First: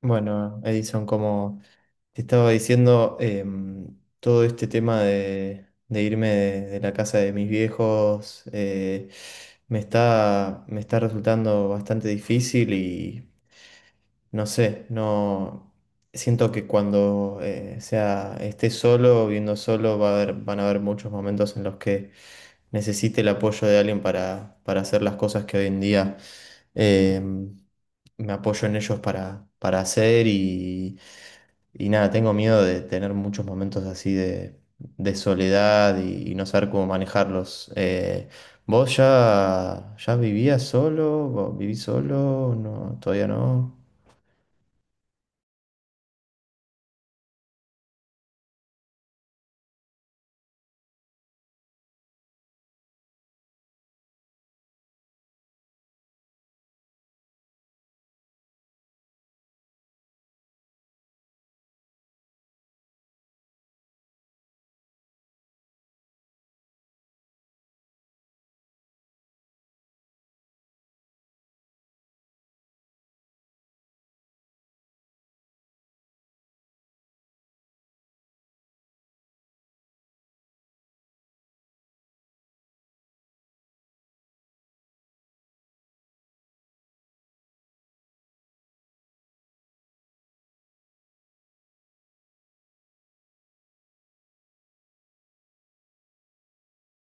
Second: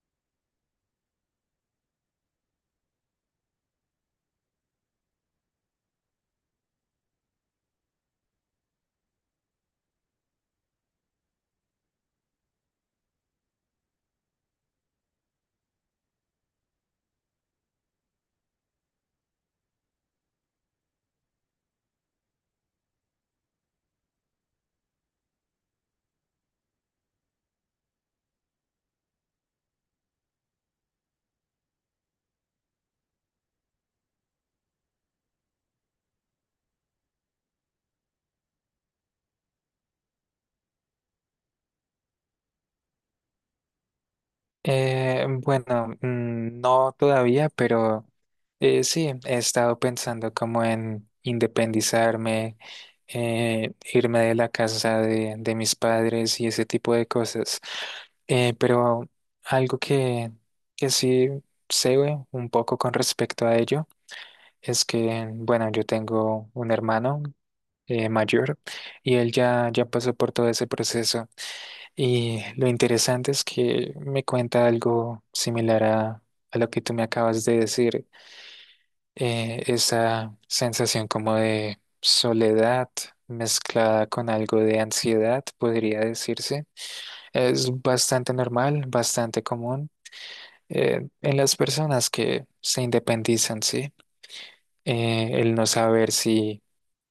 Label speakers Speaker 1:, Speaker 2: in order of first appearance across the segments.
Speaker 1: Bueno, Edison, como te estaba diciendo, todo este tema de irme de la casa de mis viejos, me está resultando bastante difícil y no sé, no siento que cuando sea esté solo, viendo solo, van a haber muchos momentos en los que necesite el apoyo de alguien para hacer las cosas que hoy en día eh, me apoyo en ellos para hacer. Y, y nada, tengo miedo de tener muchos momentos así de soledad y no saber cómo manejarlos. ¿ ya vivías solo? ¿Vos ¿Vivís solo? No, todavía no.
Speaker 2: Bueno, no todavía, pero sí, he estado pensando como en independizarme, irme de la casa de mis padres y ese tipo de cosas. Pero algo que sí sé un poco con respecto a ello es que, bueno, yo tengo un hermano mayor y él ya pasó por todo ese proceso. Y lo interesante es que me cuenta algo similar a lo que tú me acabas de decir, esa sensación como de soledad mezclada con algo de ansiedad, podría decirse. Es bastante normal, bastante común en las personas que se independizan, ¿sí? El no saber si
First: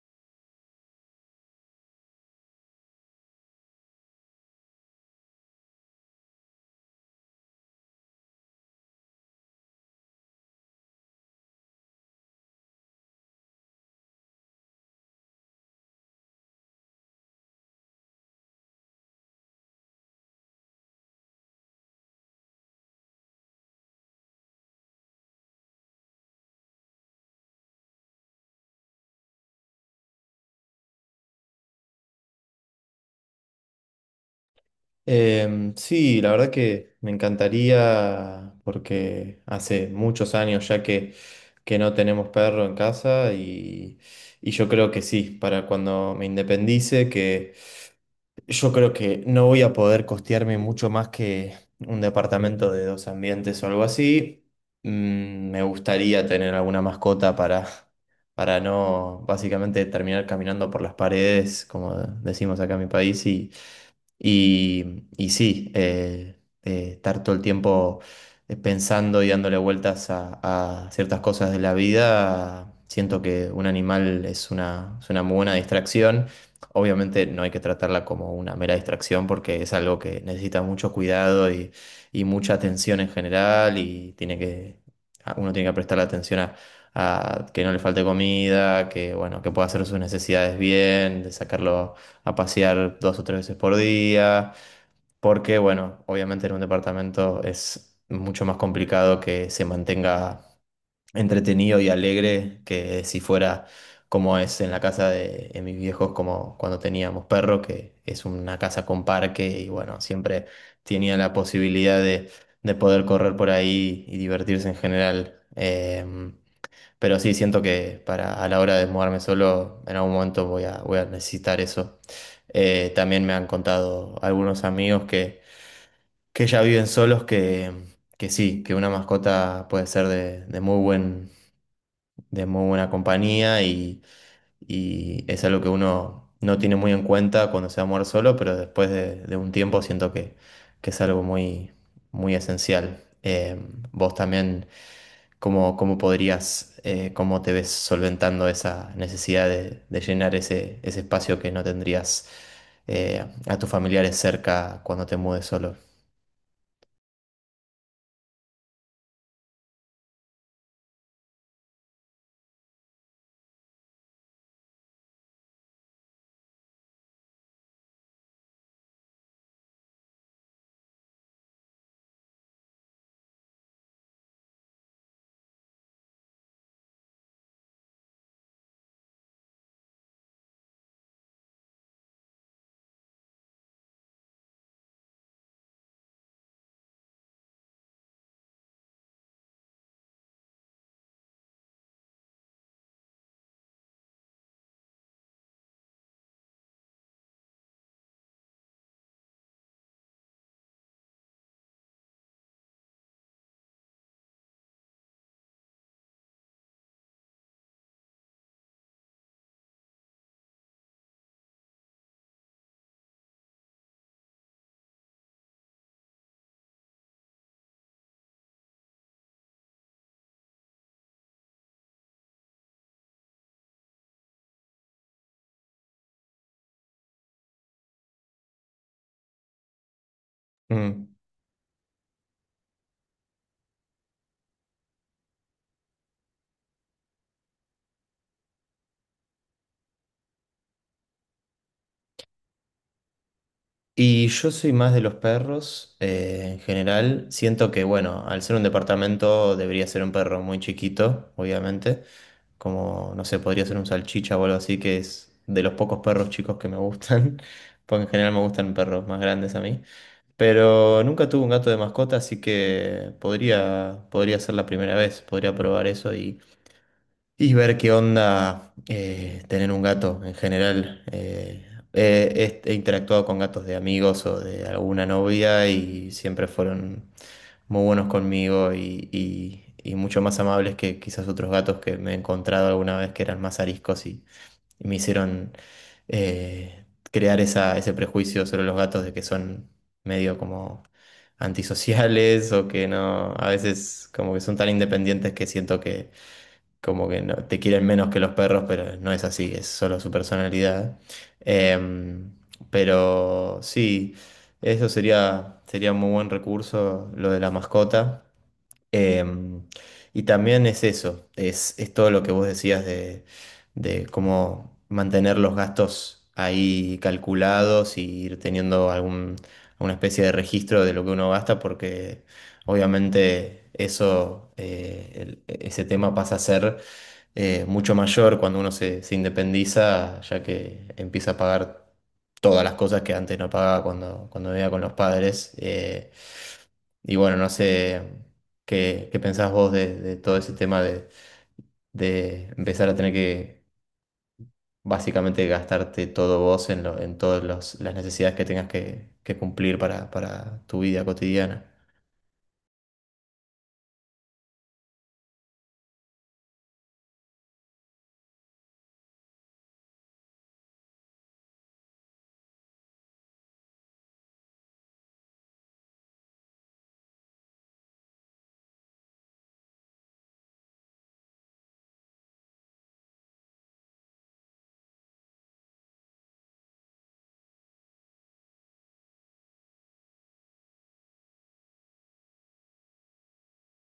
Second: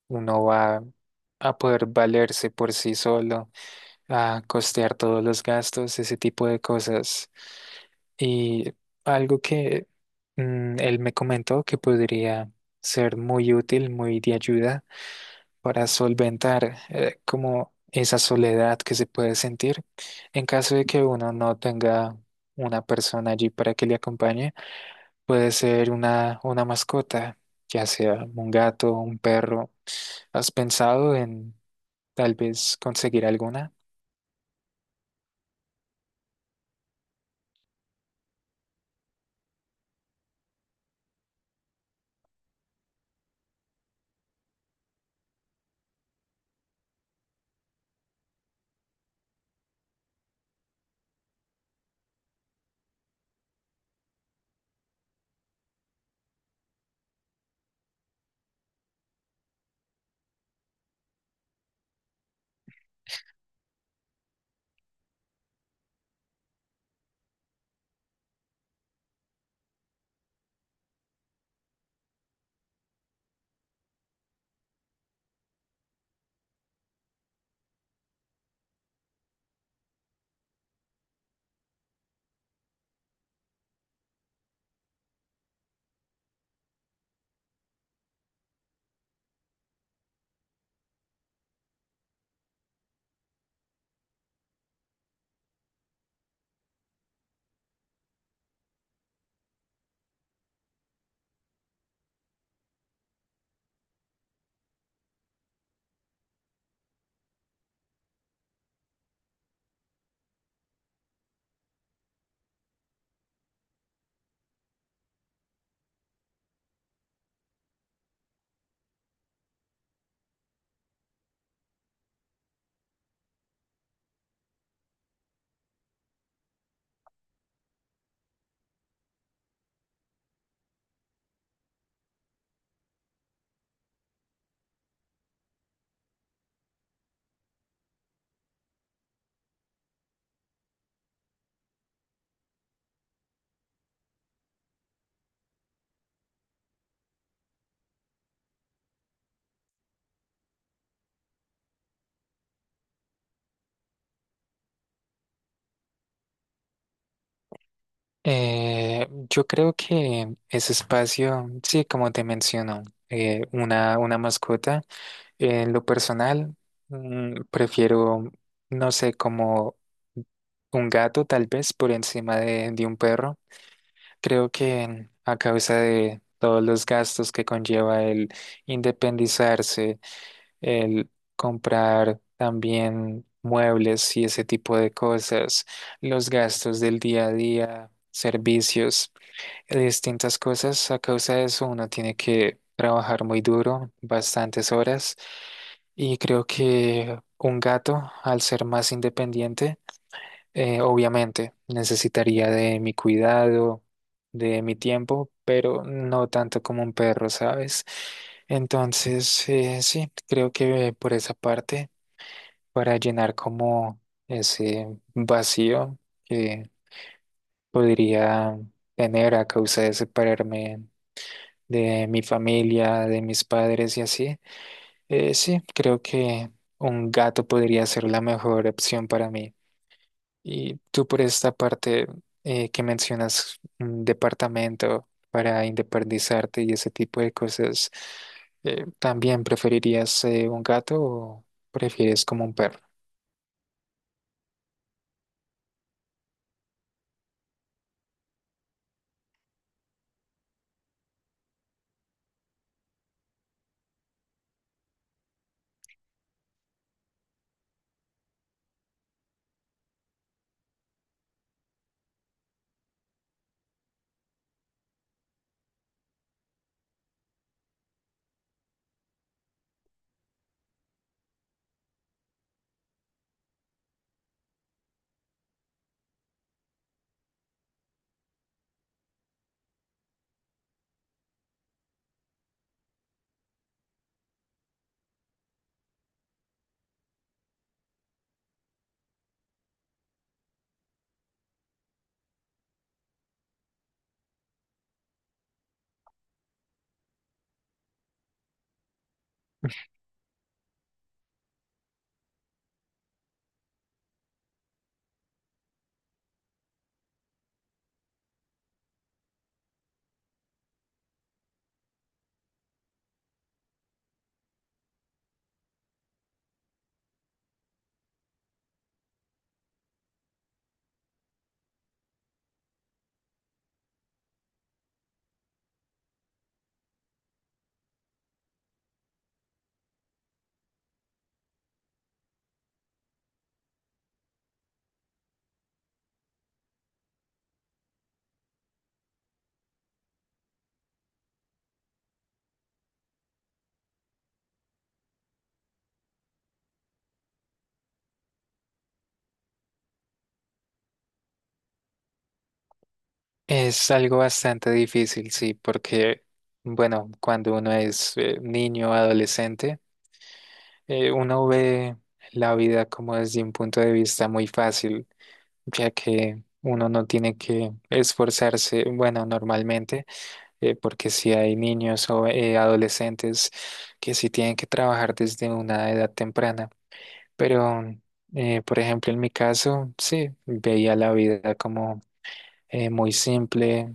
Speaker 2: uno va a poder valerse por sí solo, a costear todos los gastos, ese tipo de cosas. Y algo que él me comentó que podría ser muy útil, muy de ayuda para solventar como esa soledad que se puede sentir en caso de que uno no tenga una persona allí para que le acompañe, puede ser una mascota, ya sea un gato, un perro. ¿Has pensado en tal vez conseguir alguna?
Speaker 1: Sí, la verdad que me encantaría porque hace muchos años ya que no tenemos perro en casa, y yo creo que sí, para cuando me independice, que yo creo que no voy a poder costearme mucho más que un departamento de dos ambientes o algo así. Me gustaría tener alguna mascota para no básicamente terminar caminando por las paredes, como decimos acá en mi país. Y, y sí, estar todo el tiempo pensando y dándole vueltas a ciertas cosas de la vida. Siento que un animal es una muy buena distracción. Obviamente no hay que tratarla como una mera distracción, porque es algo que necesita mucho cuidado y mucha atención en general, y tiene uno tiene que prestar atención a que no le falte comida, que, bueno, que pueda hacer sus necesidades bien, de sacarlo a pasear dos o tres veces por día, porque bueno, obviamente en un departamento es mucho más complicado que se mantenga entretenido y alegre que si fuera como es en la casa de mis viejos, como cuando teníamos perro, que es una casa con parque, y bueno, siempre tenía la posibilidad de poder correr por ahí y divertirse en general. Pero sí, siento que para, a la hora de mudarme solo, en algún momento voy a, voy a necesitar eso. También me han contado algunos amigos que ya viven solos que sí, que una mascota puede ser de muy buena compañía, y es algo que uno no tiene muy en cuenta cuando se va a mover solo, pero después de un tiempo siento que es algo muy, muy esencial. Vos también, ¿cómo, cómo podrías, cómo te ves solventando esa necesidad de llenar ese, ese espacio que no tendrías, a tus familiares cerca cuando te mudes solo?
Speaker 2: Yo creo que ese espacio, sí, como te menciono, una mascota, en lo personal, prefiero, no sé, como un gato tal vez por encima de un perro. Creo que a causa de todos los gastos que conlleva el independizarse, el comprar también muebles y ese tipo de cosas, los gastos del día a día, servicios de distintas cosas. A causa de eso, uno tiene que trabajar muy duro, bastantes horas. Y creo que un gato, al ser más independiente, obviamente necesitaría de mi cuidado, de mi tiempo, pero no tanto como un perro, ¿sabes? Entonces, sí, creo que por esa parte, para llenar como ese vacío que podría tener a causa de separarme de mi familia, de mis padres y así. Sí, creo que un gato podría ser la mejor opción para mí. Y tú
Speaker 1: Mm.
Speaker 2: por esta parte que mencionas un departamento para independizarte y ese tipo de cosas, ¿también preferirías un gato o prefieres como un perro?
Speaker 1: Y yo soy más de los perros, en general. Siento que, bueno, al ser un departamento debería ser un perro muy chiquito, obviamente. Como, no sé, podría ser un salchicha o algo así, que es de los pocos perros chicos que me gustan. Porque en general me gustan perros más grandes a mí. Pero nunca tuve un gato de mascota, así que podría ser la primera vez. Podría probar eso y ver qué onda, tener un gato en general. He interactuado con gatos de amigos o de alguna novia, y siempre fueron muy buenos conmigo, y, y mucho más amables que quizás otros gatos que me he encontrado alguna vez que eran más ariscos, y me hicieron crear esa, ese prejuicio sobre los gatos de que son medio como antisociales, o que no, a veces como que son tan independientes que siento como que no, te quieren menos que los perros, pero no es así, es solo su personalidad. Em, pero sí, eso sería, sería un muy buen recurso, lo de la mascota. Em, y también es eso, es todo lo que vos decías de cómo mantener los gastos ahí calculados y ir teniendo algún, alguna especie de registro de lo que uno gasta, porque obviamente eso, ese tema pasa a ser mucho mayor cuando uno se, se independiza, ya que empieza a pagar todas las cosas que antes no pagaba cuando, cuando vivía con los padres. Y bueno, no sé qué, qué pensás vos de todo ese tema de empezar a tener que básicamente gastarte todo vos en todas las necesidades que tengas que cumplir para tu vida cotidiana.
Speaker 2: Es algo bastante difícil, sí, porque, bueno, cuando uno es niño, adolescente, uno ve la vida como desde un punto de vista muy fácil, ya que uno no tiene que esforzarse, bueno, normalmente, porque si hay niños o adolescentes que sí tienen que trabajar desde una edad temprana. Pero, por ejemplo, en mi caso, sí, veía la vida como muy simple,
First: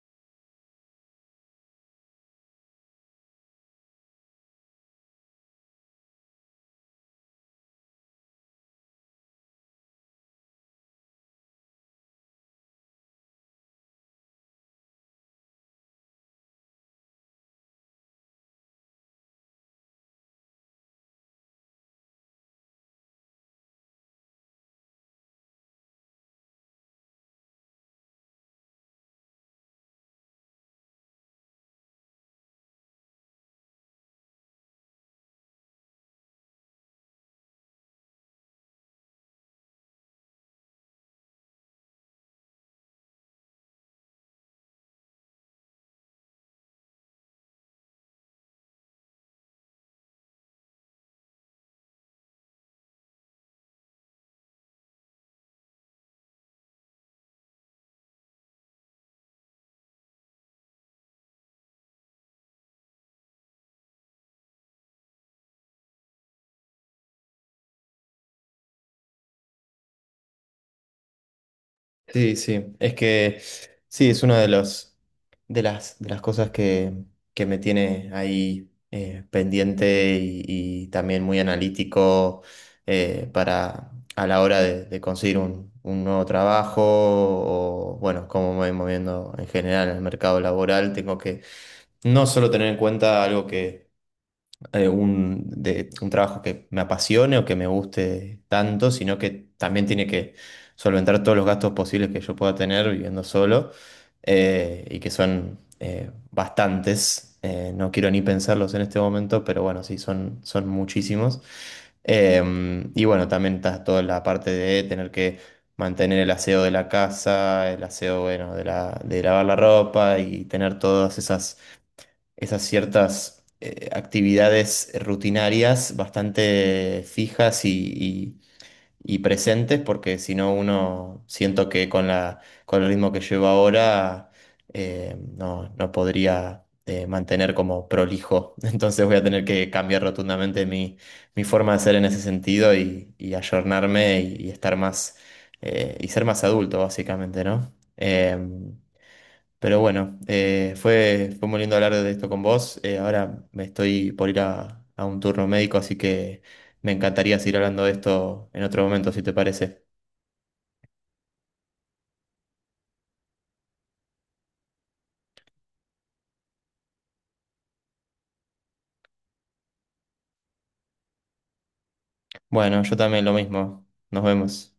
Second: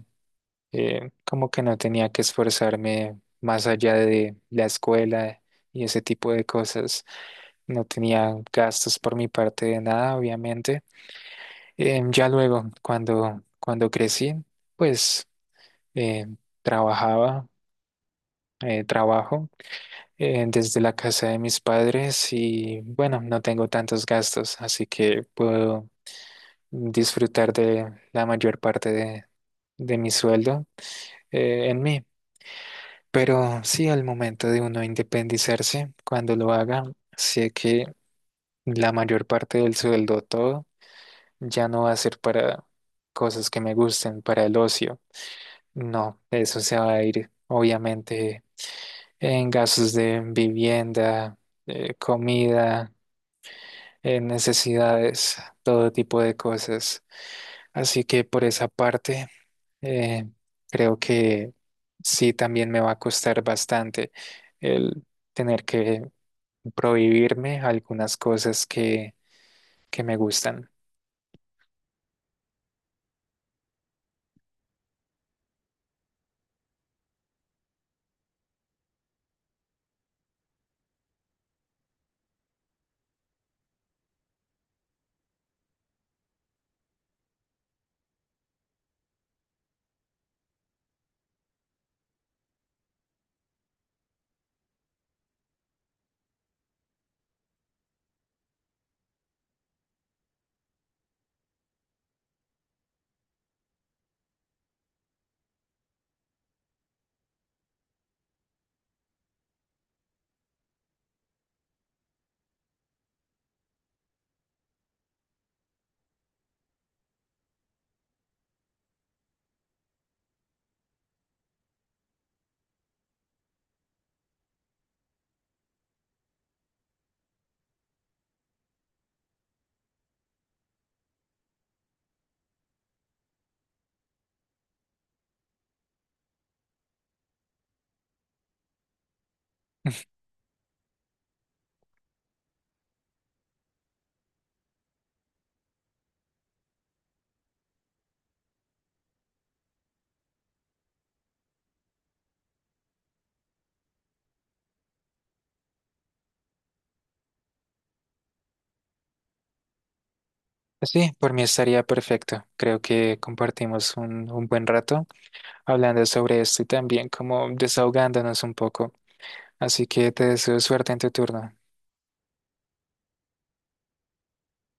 Speaker 2: como que no tenía que esforzarme más allá de la escuela y ese tipo de cosas. No tenía gastos por mi parte de nada, obviamente. Ya luego, cuando crecí, pues eh, trabajaba, trabajo desde la casa de mis padres y bueno, no tengo tantos gastos, así que puedo disfrutar de la mayor parte de mi sueldo en mí. Pero sí, al momento de uno independizarse, cuando lo haga, sé que la mayor parte del sueldo, todo. Ya no va a ser para cosas que me gusten, para el ocio. No, eso se va a ir, obviamente, en gastos de vivienda, comida, en necesidades, todo tipo de cosas. Así que por esa parte, eh, creo que sí también me va a costar bastante el tener que prohibirme algunas cosas que me gustan.
Speaker 1: Sí, sí, es que sí, es una de los, de las cosas que me tiene ahí, pendiente y también muy analítico, para a la hora de conseguir un nuevo trabajo, o bueno, cómo me voy moviendo en general en el mercado laboral. Tengo que no solo tener en cuenta algo, un trabajo que me apasione o que me guste tanto, sino que también tiene que solventar todos los gastos posibles que yo pueda tener viviendo solo, y que son, bastantes. No quiero ni pensarlos en este momento, pero bueno, sí, son, son muchísimos. Eh, y bueno, también está toda la parte de tener que mantener el aseo de la casa, el aseo, bueno, de lavar la ropa y tener todas esas esas ciertas, actividades rutinarias bastante fijas y presentes, porque si no uno siento que con la, con el ritmo que llevo ahora, no, no podría, mantener como prolijo. Entonces voy a tener que cambiar rotundamente mi, mi forma de ser en ese sentido, y ayornarme, y estar más, y ser más adulto, básicamente, ¿no? Pero bueno, fue, fue muy lindo hablar de esto con vos. Ahora me estoy por ir a un turno médico, así que me encantaría seguir hablando de esto en otro momento, si te parece.
Speaker 2: Sí, por mí estaría perfecto. Creo que compartimos un buen rato hablando sobre esto y también como desahogándonos un poco. Así que te deseo suerte en tu turno.
Speaker 1: Bueno, yo también lo mismo. Nos vemos.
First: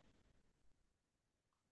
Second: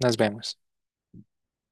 Speaker 2: Nos vemos.